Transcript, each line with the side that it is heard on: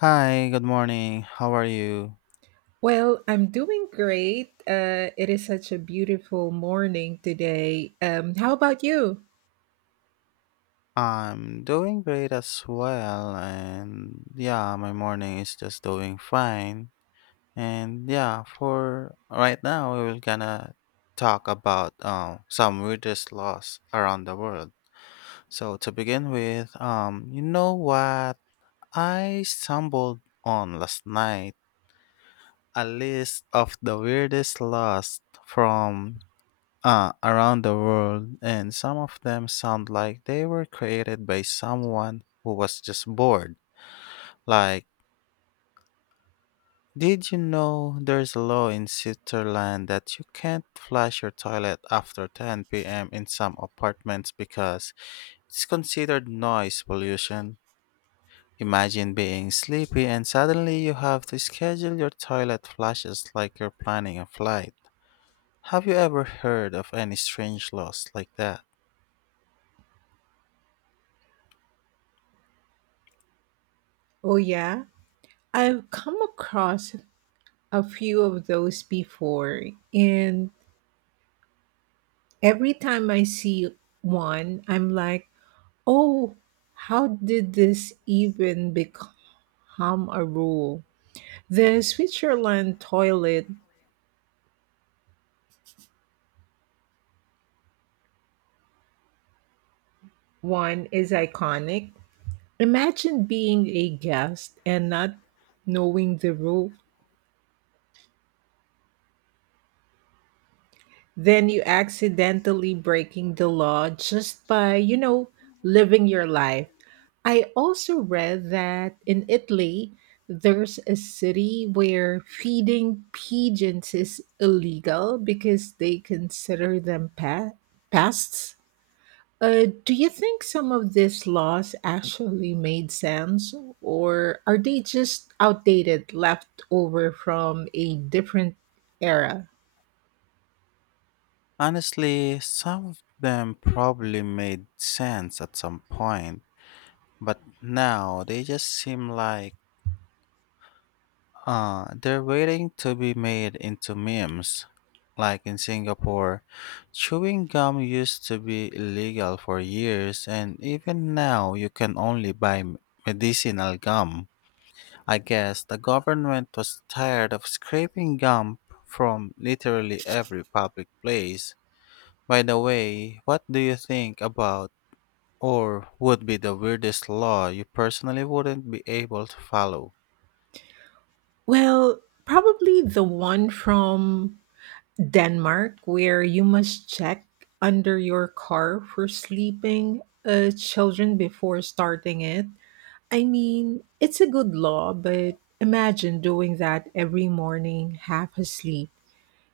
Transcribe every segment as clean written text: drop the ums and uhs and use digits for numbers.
left: Hi, good morning. How are you?
right: Well, I'm doing great. It is such a beautiful morning today. How about you?
left: I'm doing great as well, and yeah, my morning is just doing fine. And yeah, for right now, we will gonna talk about some weirdest laws around the world. So to begin with, you know what? I stumbled on last night a list of the weirdest laws from around the world, and some of them sound like they were created by someone who was just bored. Like, did you know there's a law in Switzerland that you can't flush your toilet after 10 p.m. in some apartments because it's considered noise pollution? Imagine being sleepy and suddenly you have to schedule your toilet flushes like you're planning a flight. Have you ever heard of any strange laws like that?
right: Oh, yeah. I've come across a few of those before, and every time I see one, I'm like, oh, how did this even become a rule? The Switzerland toilet one is iconic. Imagine being a guest and not knowing the rule. Then you accidentally breaking the law just by, you know, living your life. I also read that in Italy, there's a city where feeding pigeons is illegal because they consider them pests. Do you think some of these laws actually made sense, or are they just outdated, left over from a different era?
left: Honestly, some of them probably made sense at some point, but now they just seem like they're waiting to be made into memes. Like in Singapore, chewing gum used to be illegal for years, and even now you can only buy medicinal gum. I guess the government was tired of scraping gum from literally every public place. By the way, what do you think about or would be the weirdest law you personally wouldn't be able to follow?
right: Well, probably the one from Denmark where you must check under your car for sleeping children before starting it. I mean, it's a good law, but imagine doing that every morning, half asleep.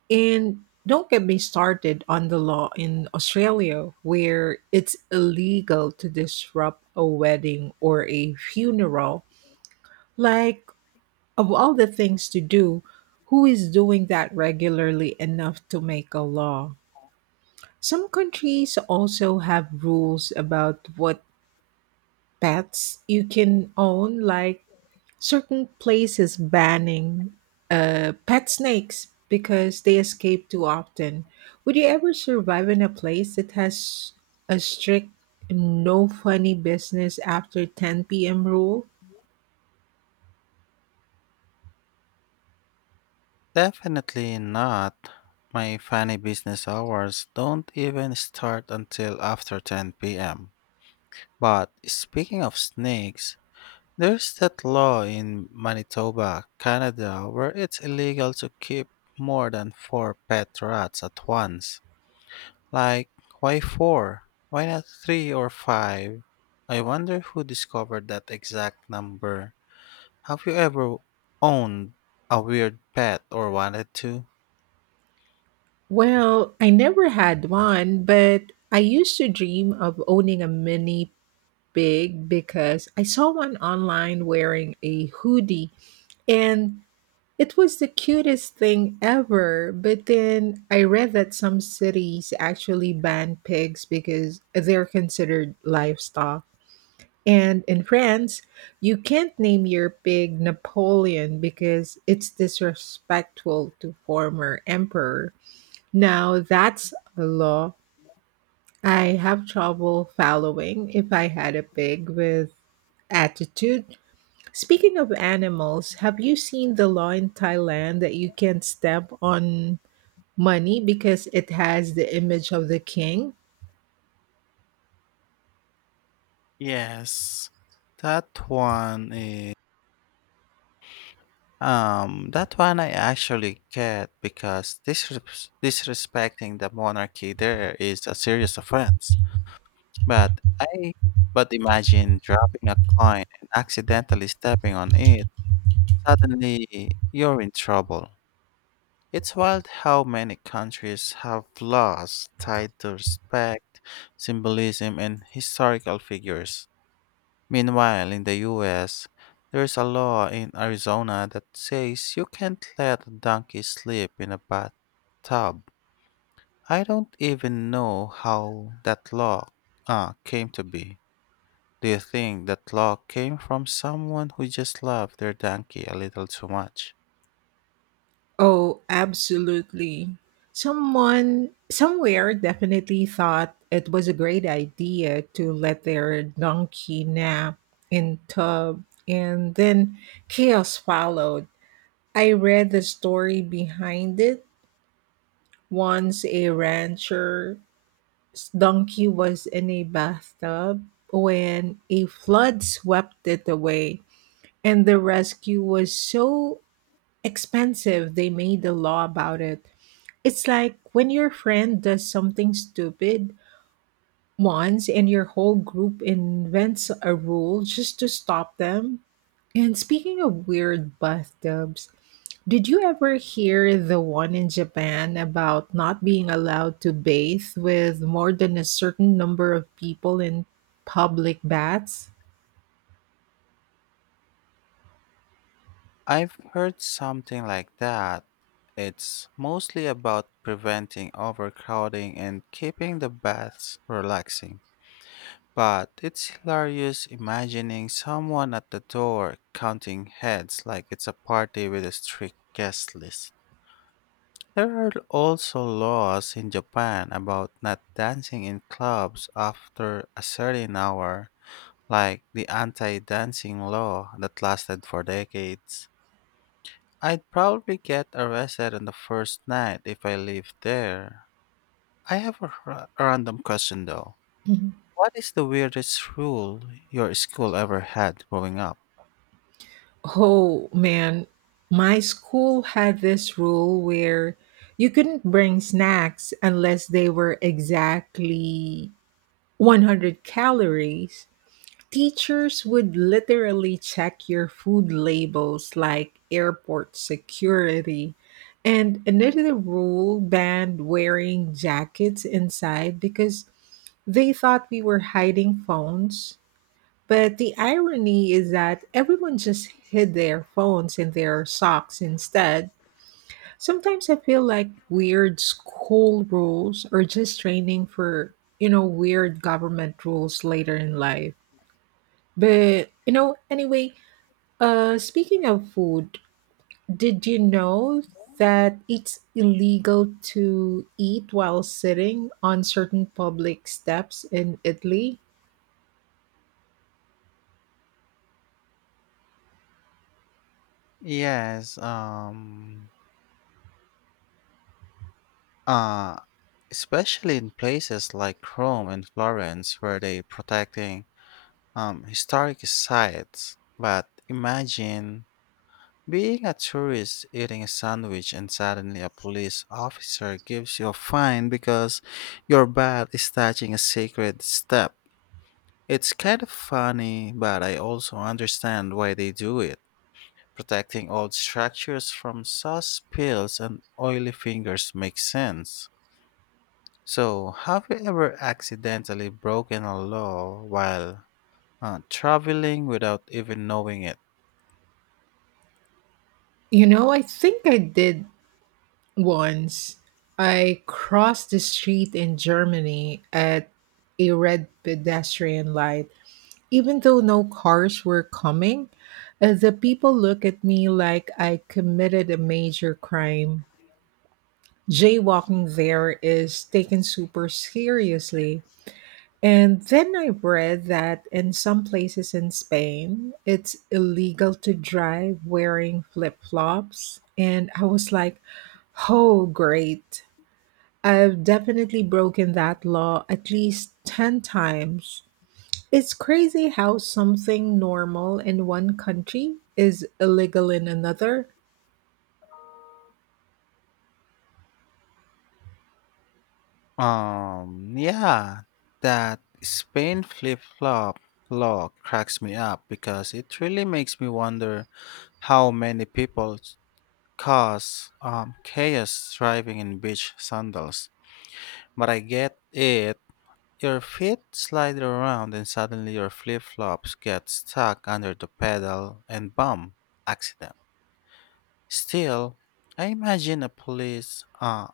right: And don't get me started on the law in Australia where it's illegal to disrupt a wedding or a funeral. Like, of all the things to do, who is doing that regularly enough to make a law? Some countries also have rules about what pets you can own, like certain places banning pet snakes because they escape too often. Would you ever survive in a place that has a strict no funny business after 10 p.m. rule?
left: Definitely not. My funny business hours don't even start until after 10 p.m. But speaking of snakes, there's that law in Manitoba, Canada, where it's illegal to keep more than four pet rats at once. Like, why four? Why not three or five? I wonder who discovered that exact number. Have you ever owned a weird pet or wanted to?
right: Well, I never had one, but I used to dream of owning a mini pig because I saw one online wearing a hoodie and it was the cutest thing ever. But then I read that some cities actually ban pigs because they're considered livestock. And in France, you can't name your pig Napoleon because it's disrespectful to former emperor. Now that's a law I have trouble following if I had a pig with attitude. Speaking of animals, have you seen the law in Thailand that you can stamp on money because it has the image of the king?
left: Yes. That one is that one I actually get because disrespecting the monarchy there is a serious offense. But I but imagine dropping a coin and accidentally stepping on it. Suddenly you're in trouble. It's wild how many countries have laws tied to respect, symbolism, and historical figures. Meanwhile, in the US, there's a law in Arizona that says you can't let a donkey sleep in a bathtub. I don't even know how that law came to be. Do you think that law came from someone who just loved their donkey a little too much?
right: Oh, absolutely. Someone somewhere definitely thought it was a great idea to let their donkey nap in tub and then chaos followed. I read the story behind it. Once a rancher's donkey was in a bathtub when a flood swept it away, and the rescue was so expensive they made a law about it. It's like when your friend does something stupid once and your whole group invents a rule just to stop them. And speaking of weird bathtubs, did you ever hear the one in Japan about not being allowed to bathe with more than a certain number of people in public baths?
left: I've heard something like that. It's mostly about preventing overcrowding and keeping the baths relaxing. But it's hilarious imagining someone at the door counting heads like it's a party with a strict guest list. There are also laws in Japan about not dancing in clubs after a certain hour, like the anti dancing law that lasted for decades. I'd probably get arrested on the first night if I lived there. I have a random question though.
right: Mhm.
left: What is the weirdest rule your school ever had growing up?
right: Oh man, my school had this rule where you couldn't bring snacks unless they were exactly 100 calories. Teachers would literally check your food labels like airport security. And another rule banned wearing jackets inside because they thought we were hiding phones, but the irony is that everyone just hid their phones in their socks instead. Sometimes I feel like weird school rules are just training for weird government rules later in life. But, you know, anyway, speaking of food, did you know that it's illegal to eat while sitting on certain public steps in Italy?
left: Yes, uh, especially in places like Rome and Florence where they protecting historic sites. But imagine being a tourist eating a sandwich and suddenly a police officer gives you a fine because your bat is touching a sacred step. It's kind of funny, but I also understand why they do it. Protecting old structures from sauce spills and oily fingers makes sense. So, have you ever accidentally broken a law while traveling without even knowing it?
right: You know, I think I did. Once I crossed the street in Germany at a red pedestrian light. Even though no cars were coming, the people looked at me like I committed a major crime. Jaywalking there is taken super seriously. And then I read that in some places in Spain, it's illegal to drive wearing flip flops. And I was like, oh, great. I've definitely broken that law at least 10 times. It's crazy how something normal in one country is illegal in another.
left: Yeah, that Spain flip flop law cracks me up because it really makes me wonder how many people cause chaos driving in beach sandals. But I get it. Your feet slide around and suddenly your flip flops get stuck under the pedal and bump. Accident. Still, I imagine a police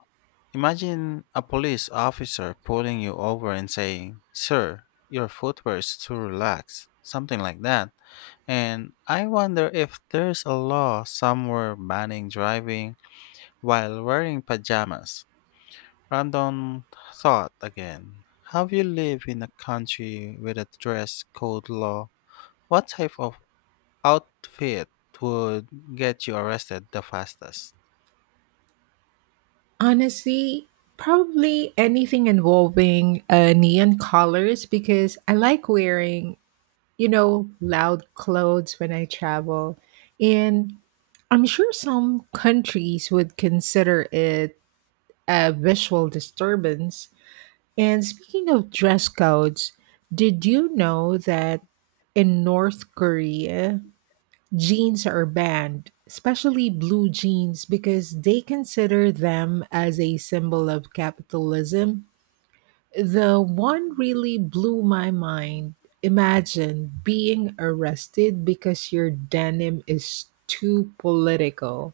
left: Imagine a police officer pulling you over and saying, Sir, your footwear is too relaxed, something like that. And I wonder if there's a law somewhere banning driving while wearing pajamas. Random thought again. Have you lived in a country with a dress code law? What type of outfit would get you arrested the fastest?
right: Honestly, probably anything involving neon colors because I like wearing, you know, loud clothes when I travel. And I'm sure some countries would consider it a visual disturbance. And speaking of dress codes, did you know that in North Korea, jeans are banned, especially blue jeans, because they consider them as a symbol of capitalism? The one really blew my mind. Imagine being arrested because your denim is too political.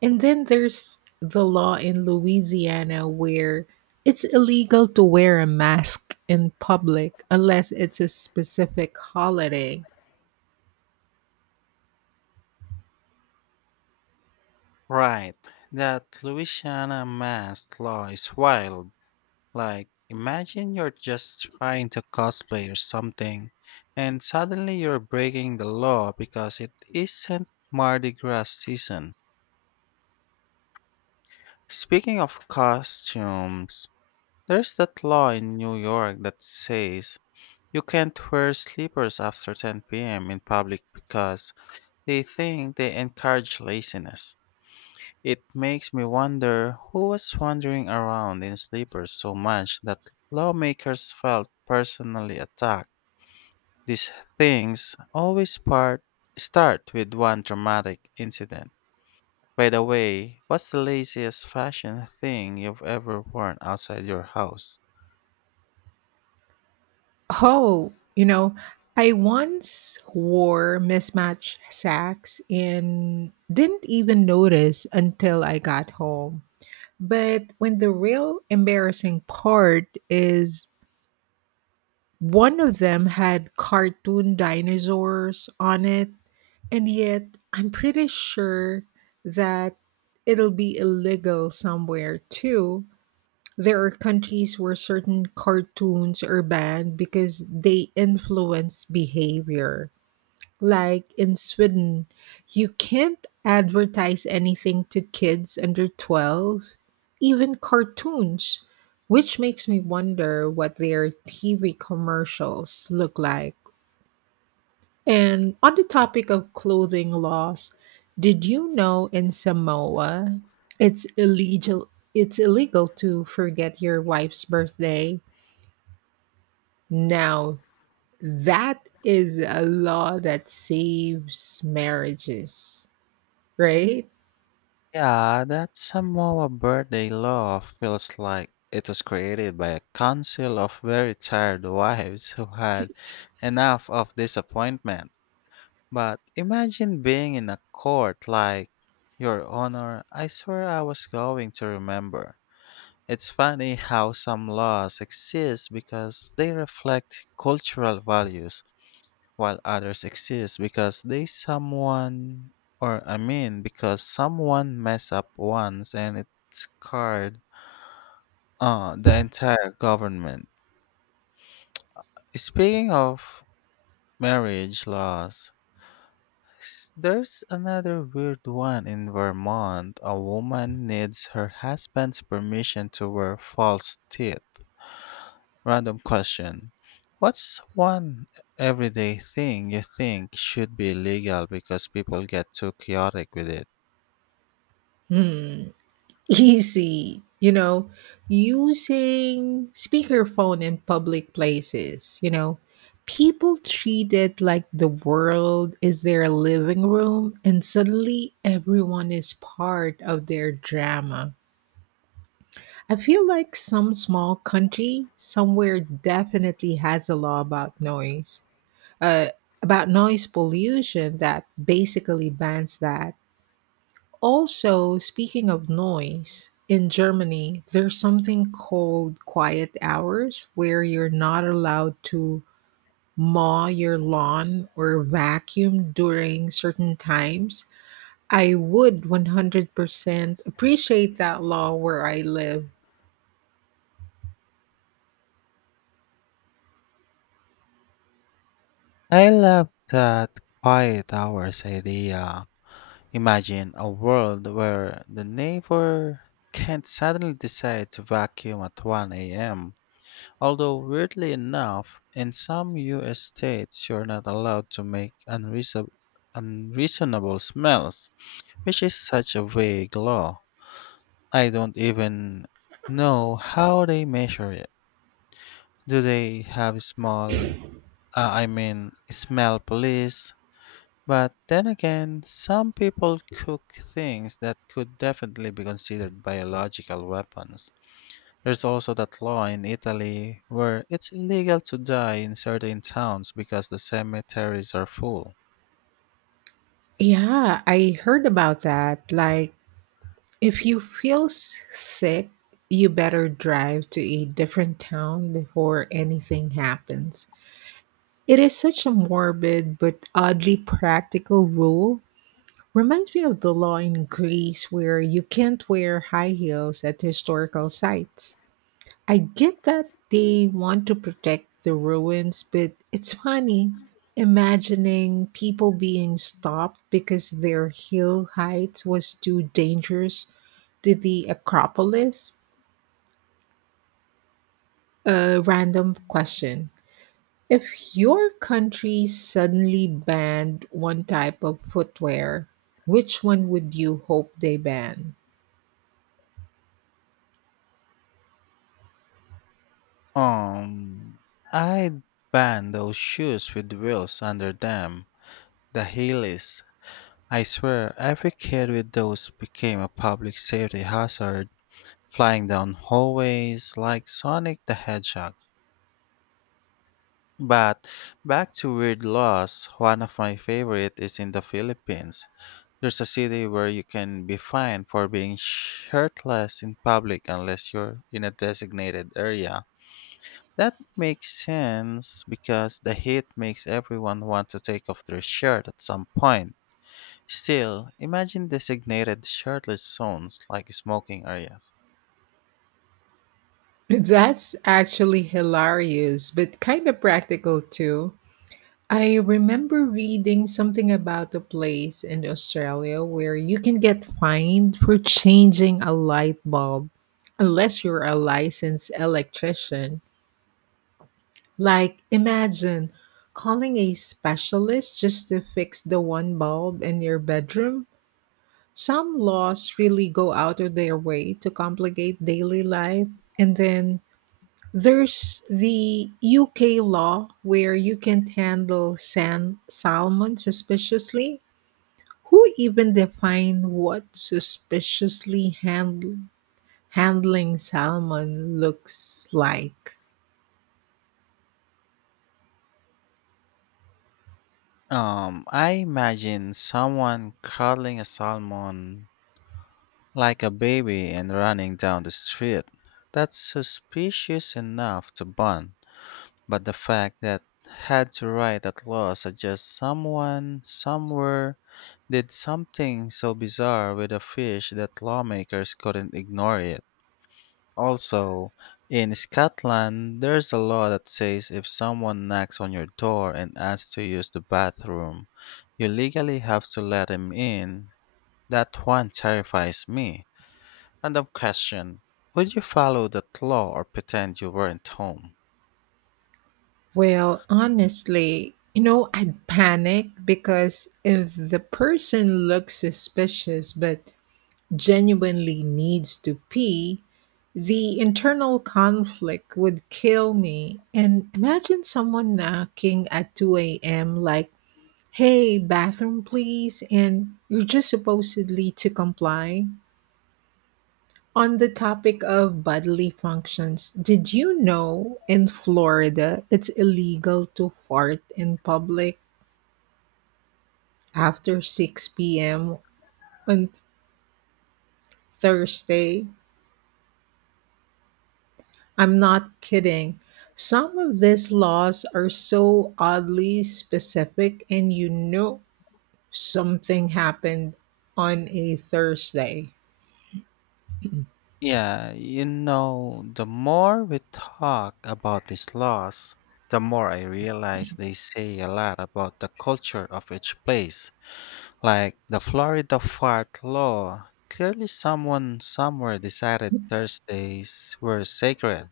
right: And then there's the law in Louisiana where it's illegal to wear a mask in public unless it's a specific holiday.
left: Right. That Louisiana mask law is wild. Like, imagine you're just trying to cosplay or something, and suddenly you're breaking the law because it isn't Mardi Gras season. Speaking of costumes, there's that law in New York that says you can't wear slippers after 10 p.m. in public because they think they encourage laziness. It makes me wonder who was wandering around in sleepers so much that lawmakers felt personally attacked. These things always start with one traumatic incident. By the way, what's the laziest fashion thing you've ever worn outside your house?
right: Oh, you know, I once wore mismatched sacks and didn't even notice until I got home. But when the real embarrassing part is one of them had cartoon dinosaurs on it, and yet I'm pretty sure that it'll be illegal somewhere too. There are countries where certain cartoons are banned because they influence behavior. Like in Sweden, you can't advertise anything to kids under 12, even cartoons, which makes me wonder what their TV commercials look like. And on the topic of clothing laws, did you know in Samoa it's illegal it's illegal to forget your wife's birthday? Now, that is a law that saves marriages, right?
left: Yeah, that Samoa birthday love feels like it was created by a council of very tired wives who had enough of disappointment. But imagine being in a court like, Your Honor, I swear I was going to remember. It's funny how some laws exist because they reflect cultural values, while others exist because they someone, or I mean, because someone messed up once and it scarred the entire government. Speaking of marriage laws, there's another weird one in Vermont. A woman needs her husband's permission to wear false teeth. Random question. What's one everyday thing you think should be legal because people get too chaotic with it?
right: Hmm. Easy, you know, using speakerphone in public places, you know. People treat it like the world is their living room, and suddenly everyone is part of their drama. I feel like some small country somewhere definitely has a law about uh, noise pollution that basically bans that. Also, speaking of noise, in Germany, there's something called quiet hours where you're not allowed to mow your lawn or vacuum during certain times. I would 100% appreciate that law where I live.
left: I love that quiet hours idea. Imagine a world where the neighbor can't suddenly decide to vacuum at 1 a.m. Although, weirdly enough, in some US states you're not allowed to make unreasonable smells, which is such a vague law. I don't even know how they measure it. Do they have I mean, smell police? But then again, some people cook things that could definitely be considered biological weapons. There's also that law in Italy where it's illegal to die in certain towns because the cemeteries are full.
right: Yeah, I heard about that. Like, if you feel sick, you better drive to a different town before anything happens. It is such a morbid but oddly practical rule. Reminds me of the law in Greece where you can't wear high heels at historical sites. I get that they want to protect the ruins, but it's funny imagining people being stopped because their heel height was too dangerous to the Acropolis. A random question. If your country suddenly banned one type of footwear, which one would you hope they ban?
left: Um, I'd ban those shoes with wheels under them, the heelys. I swear, every kid with those became a public safety hazard, flying down hallways like Sonic the Hedgehog. But back to weird laws, one of my favorite is in the Philippines. There's a city where you can be fined for being shirtless in public unless you're in a designated area. That makes sense because the heat makes everyone want to take off their shirt at some point. Still, imagine designated shirtless zones like smoking areas.
right: That's actually hilarious, but kind of practical too. I remember reading something about a place in Australia where you can get fined for changing a light bulb unless you're a licensed electrician. Like, imagine calling a specialist just to fix the one bulb in your bedroom. Some laws really go out of their way to complicate daily life. And then there's the UK law where you can't handle salmon suspiciously. Who even define what suspiciously handling salmon looks like?
left: I imagine someone cuddling a salmon like a baby and running down the street. That's suspicious enough to bun. But the fact that had to write that law suggests someone, somewhere, did something so bizarre with a fish that lawmakers couldn't ignore it. Also, in Scotland, there's a law that says if someone knocks on your door and asks to use the bathroom, you legally have to let him in. That one terrifies me. Random question. Would you follow that law or pretend you weren't home?
right: Well, honestly, you know, I'd panic because if the person looks suspicious but genuinely needs to pee, the internal conflict would kill me. And imagine someone knocking at 2 a.m. like, hey, bathroom, please, and you're just supposedly to comply. On the topic of bodily functions, did you know in Florida it's illegal to fart in public after 6 p.m. on Thursday? I'm not kidding. Some of these laws are so oddly specific, and you know something happened on a Thursday.
left: Yeah, the more we talk about these laws, the more I realize they say a lot about the culture of each place. Like the Florida fart law, clearly someone somewhere decided Thursdays were sacred.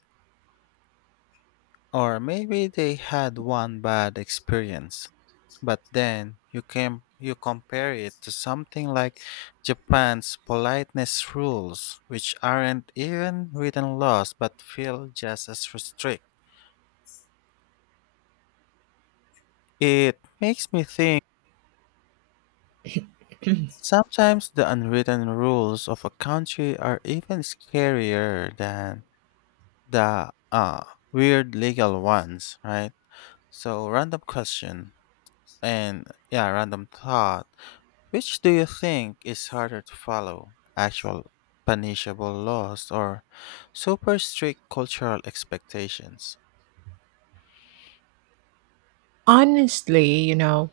left: Or maybe they had one bad experience. But then you compare it to something like Japan's politeness rules, which aren't even written laws but feel just as strict. It makes me think sometimes the unwritten rules of a country are even scarier than the weird legal ones, right? So random question and yeah, random thought. Which do you think is harder to follow? Actual punishable laws or super strict cultural expectations?
right: Honestly, you know,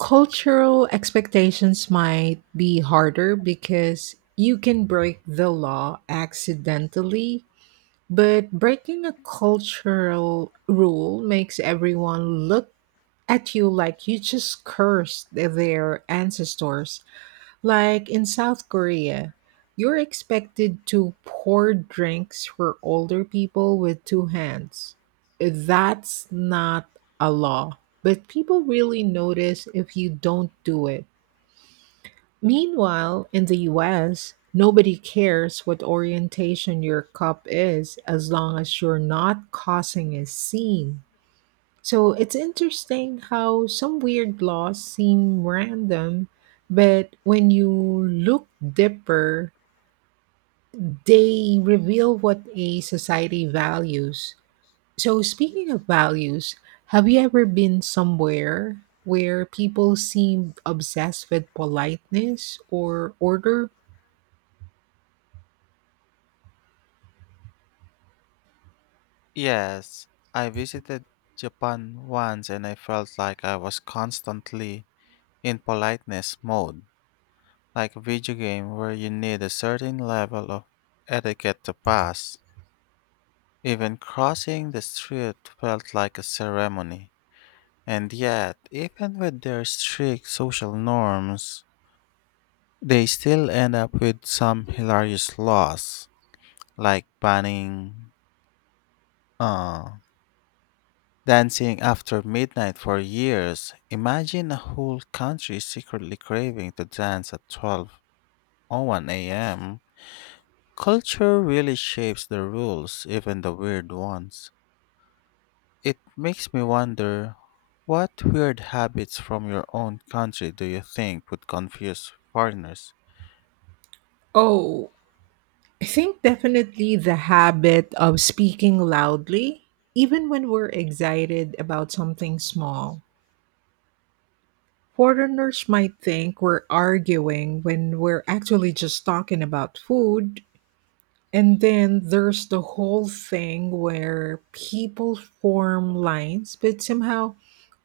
right: cultural expectations might be harder because you can break the law accidentally, but breaking a cultural rule makes everyone look at you like you just cursed their ancestors. Like in South Korea, you're expected to pour drinks for older people with two hands. That's not a law, but people really notice if you don't do it. Meanwhile, in the US, nobody cares what orientation your cup is as long as you're not causing a scene. So it's interesting how some weird laws seem random, but when you look deeper, they reveal what a society values. So, speaking of values, have you ever been somewhere where people seemed obsessed with politeness or order?
left: Yes, I visited Japan once and I felt like I was constantly in politeness mode, like a video game where you need a certain level of etiquette to pass. Even crossing the street felt like a ceremony. And yet, even with their strict social norms, they still end up with some hilarious laws, like banning uh, dancing after midnight for years. Imagine a whole country secretly craving to dance at 12:01 a.m. Culture really shapes the rules, even the weird ones. It makes me wonder what weird habits from your own country do you think would confuse foreigners?
right: Oh, I think definitely the habit of speaking loudly, even when we're excited about something small. Foreigners might think we're arguing when we're actually just talking about food. And then there's the whole thing where people form lines, but somehow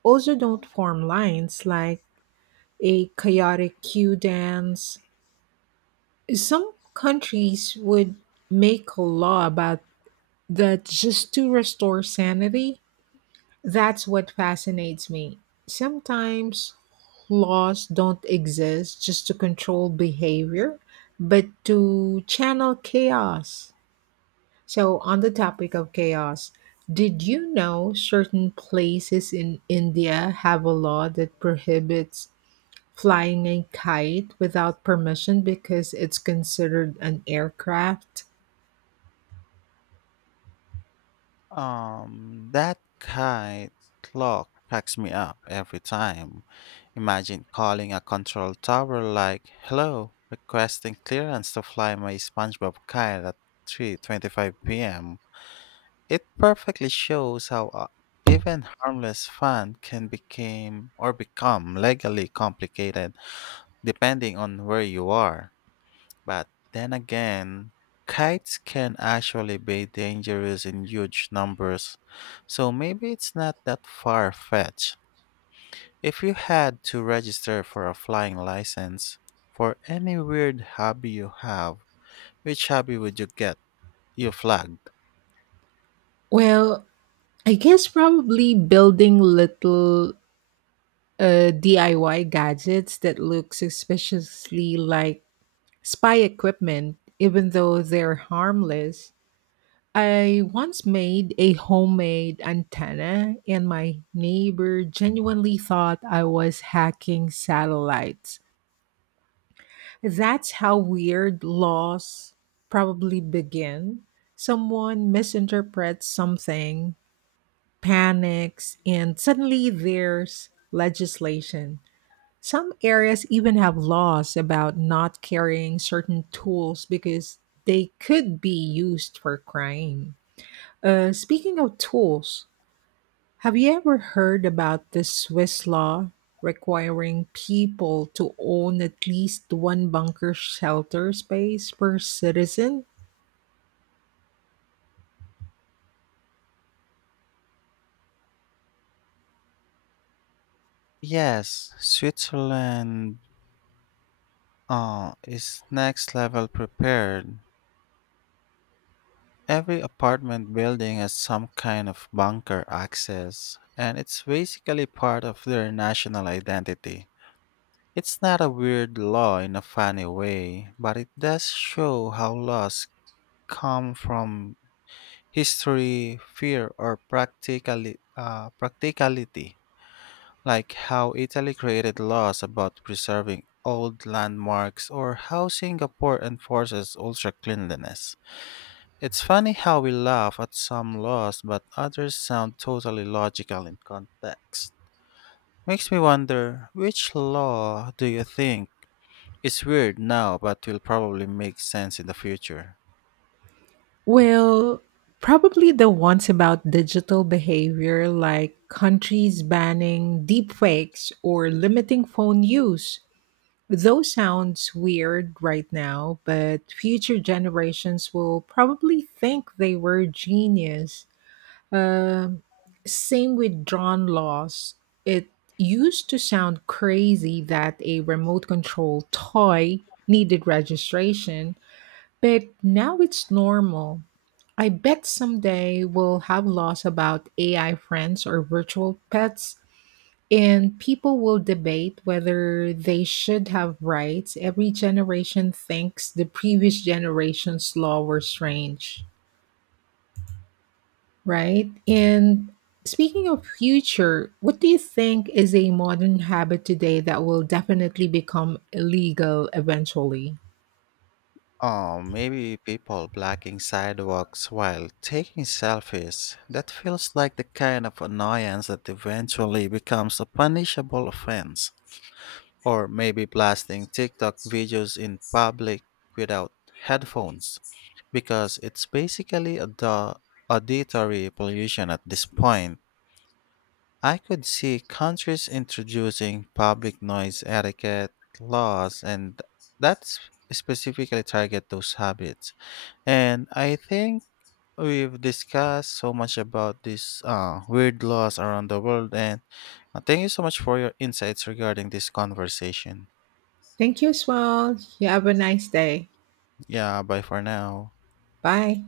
right: also don't form lines like a chaotic queue dance. Some countries would make a law about that just to restore sanity. That's what fascinates me. Sometimes laws don't exist just to control behavior, but to channel chaos. So, on the topic of chaos, did you know certain places in India have a law that prohibits flying a kite without permission because it's considered an aircraft?
left: That kite clock cracks me up every time. Imagine calling a control tower like, "Hello, requesting clearance to fly my SpongeBob kite at 3:25 p.m." It perfectly shows how even harmless fun can become legally complicated depending on where you are. But then again, kites can actually be dangerous in huge numbers, so maybe it's not that far fetched. If you had to register for a flying license for any weird hobby you have, which hobby would you get? You flagged.
right: Well, I guess probably building little DIY gadgets that look suspiciously like spy equipment, even though they're harmless. I once made a homemade antenna, and my neighbor genuinely thought I was hacking satellites. That's how weird laws probably begin. Someone misinterprets something, panics, and suddenly there's legislation. Some areas even have laws about not carrying certain tools because they could be used for crime. Speaking of tools, have you ever heard about the Swiss law requiring people to own at least one bunker shelter space per citizen?
left: Yes, Switzerland is next level prepared. Every apartment building has some kind of bunker access, and it's basically part of their national identity. It's not a weird law in a funny way, but it does show how laws come from history, fear, or practicality, like how Italy created laws about preserving old landmarks or how Singapore enforces ultra cleanliness. It's funny how we laugh at some laws but others sound totally logical in context. Makes me wonder which law do you think is weird now but will probably make sense in the future?
right: Well, probably the ones about digital behavior, like countries banning deepfakes or limiting phone use. Those sounds weird right now, but future generations will probably think they were genius. Um, Same with drawn laws. It used to sound crazy that a remote control toy needed registration, but now it's normal. I bet someday we'll have laws about AI friends or virtual pets and people will debate whether they should have rights. Every generation thinks the previous generation's law were strange, right? And speaking of future, what do you think is a modern habit today that will definitely become illegal eventually?
left: Oh, maybe people blocking sidewalks while taking selfies. That feels like the kind of annoyance that eventually becomes a punishable offense. Or maybe blasting TikTok videos in public without headphones, because it's basically auditory pollution at this point. I could see countries introducing public noise etiquette laws, and that's specifically target those habits. And I think we've discussed so much about these weird laws around the world, and thank you so much for your insights regarding this conversation.
right: Thank you as well. You have a nice day.
left: Yeah, bye for now.
right: Bye.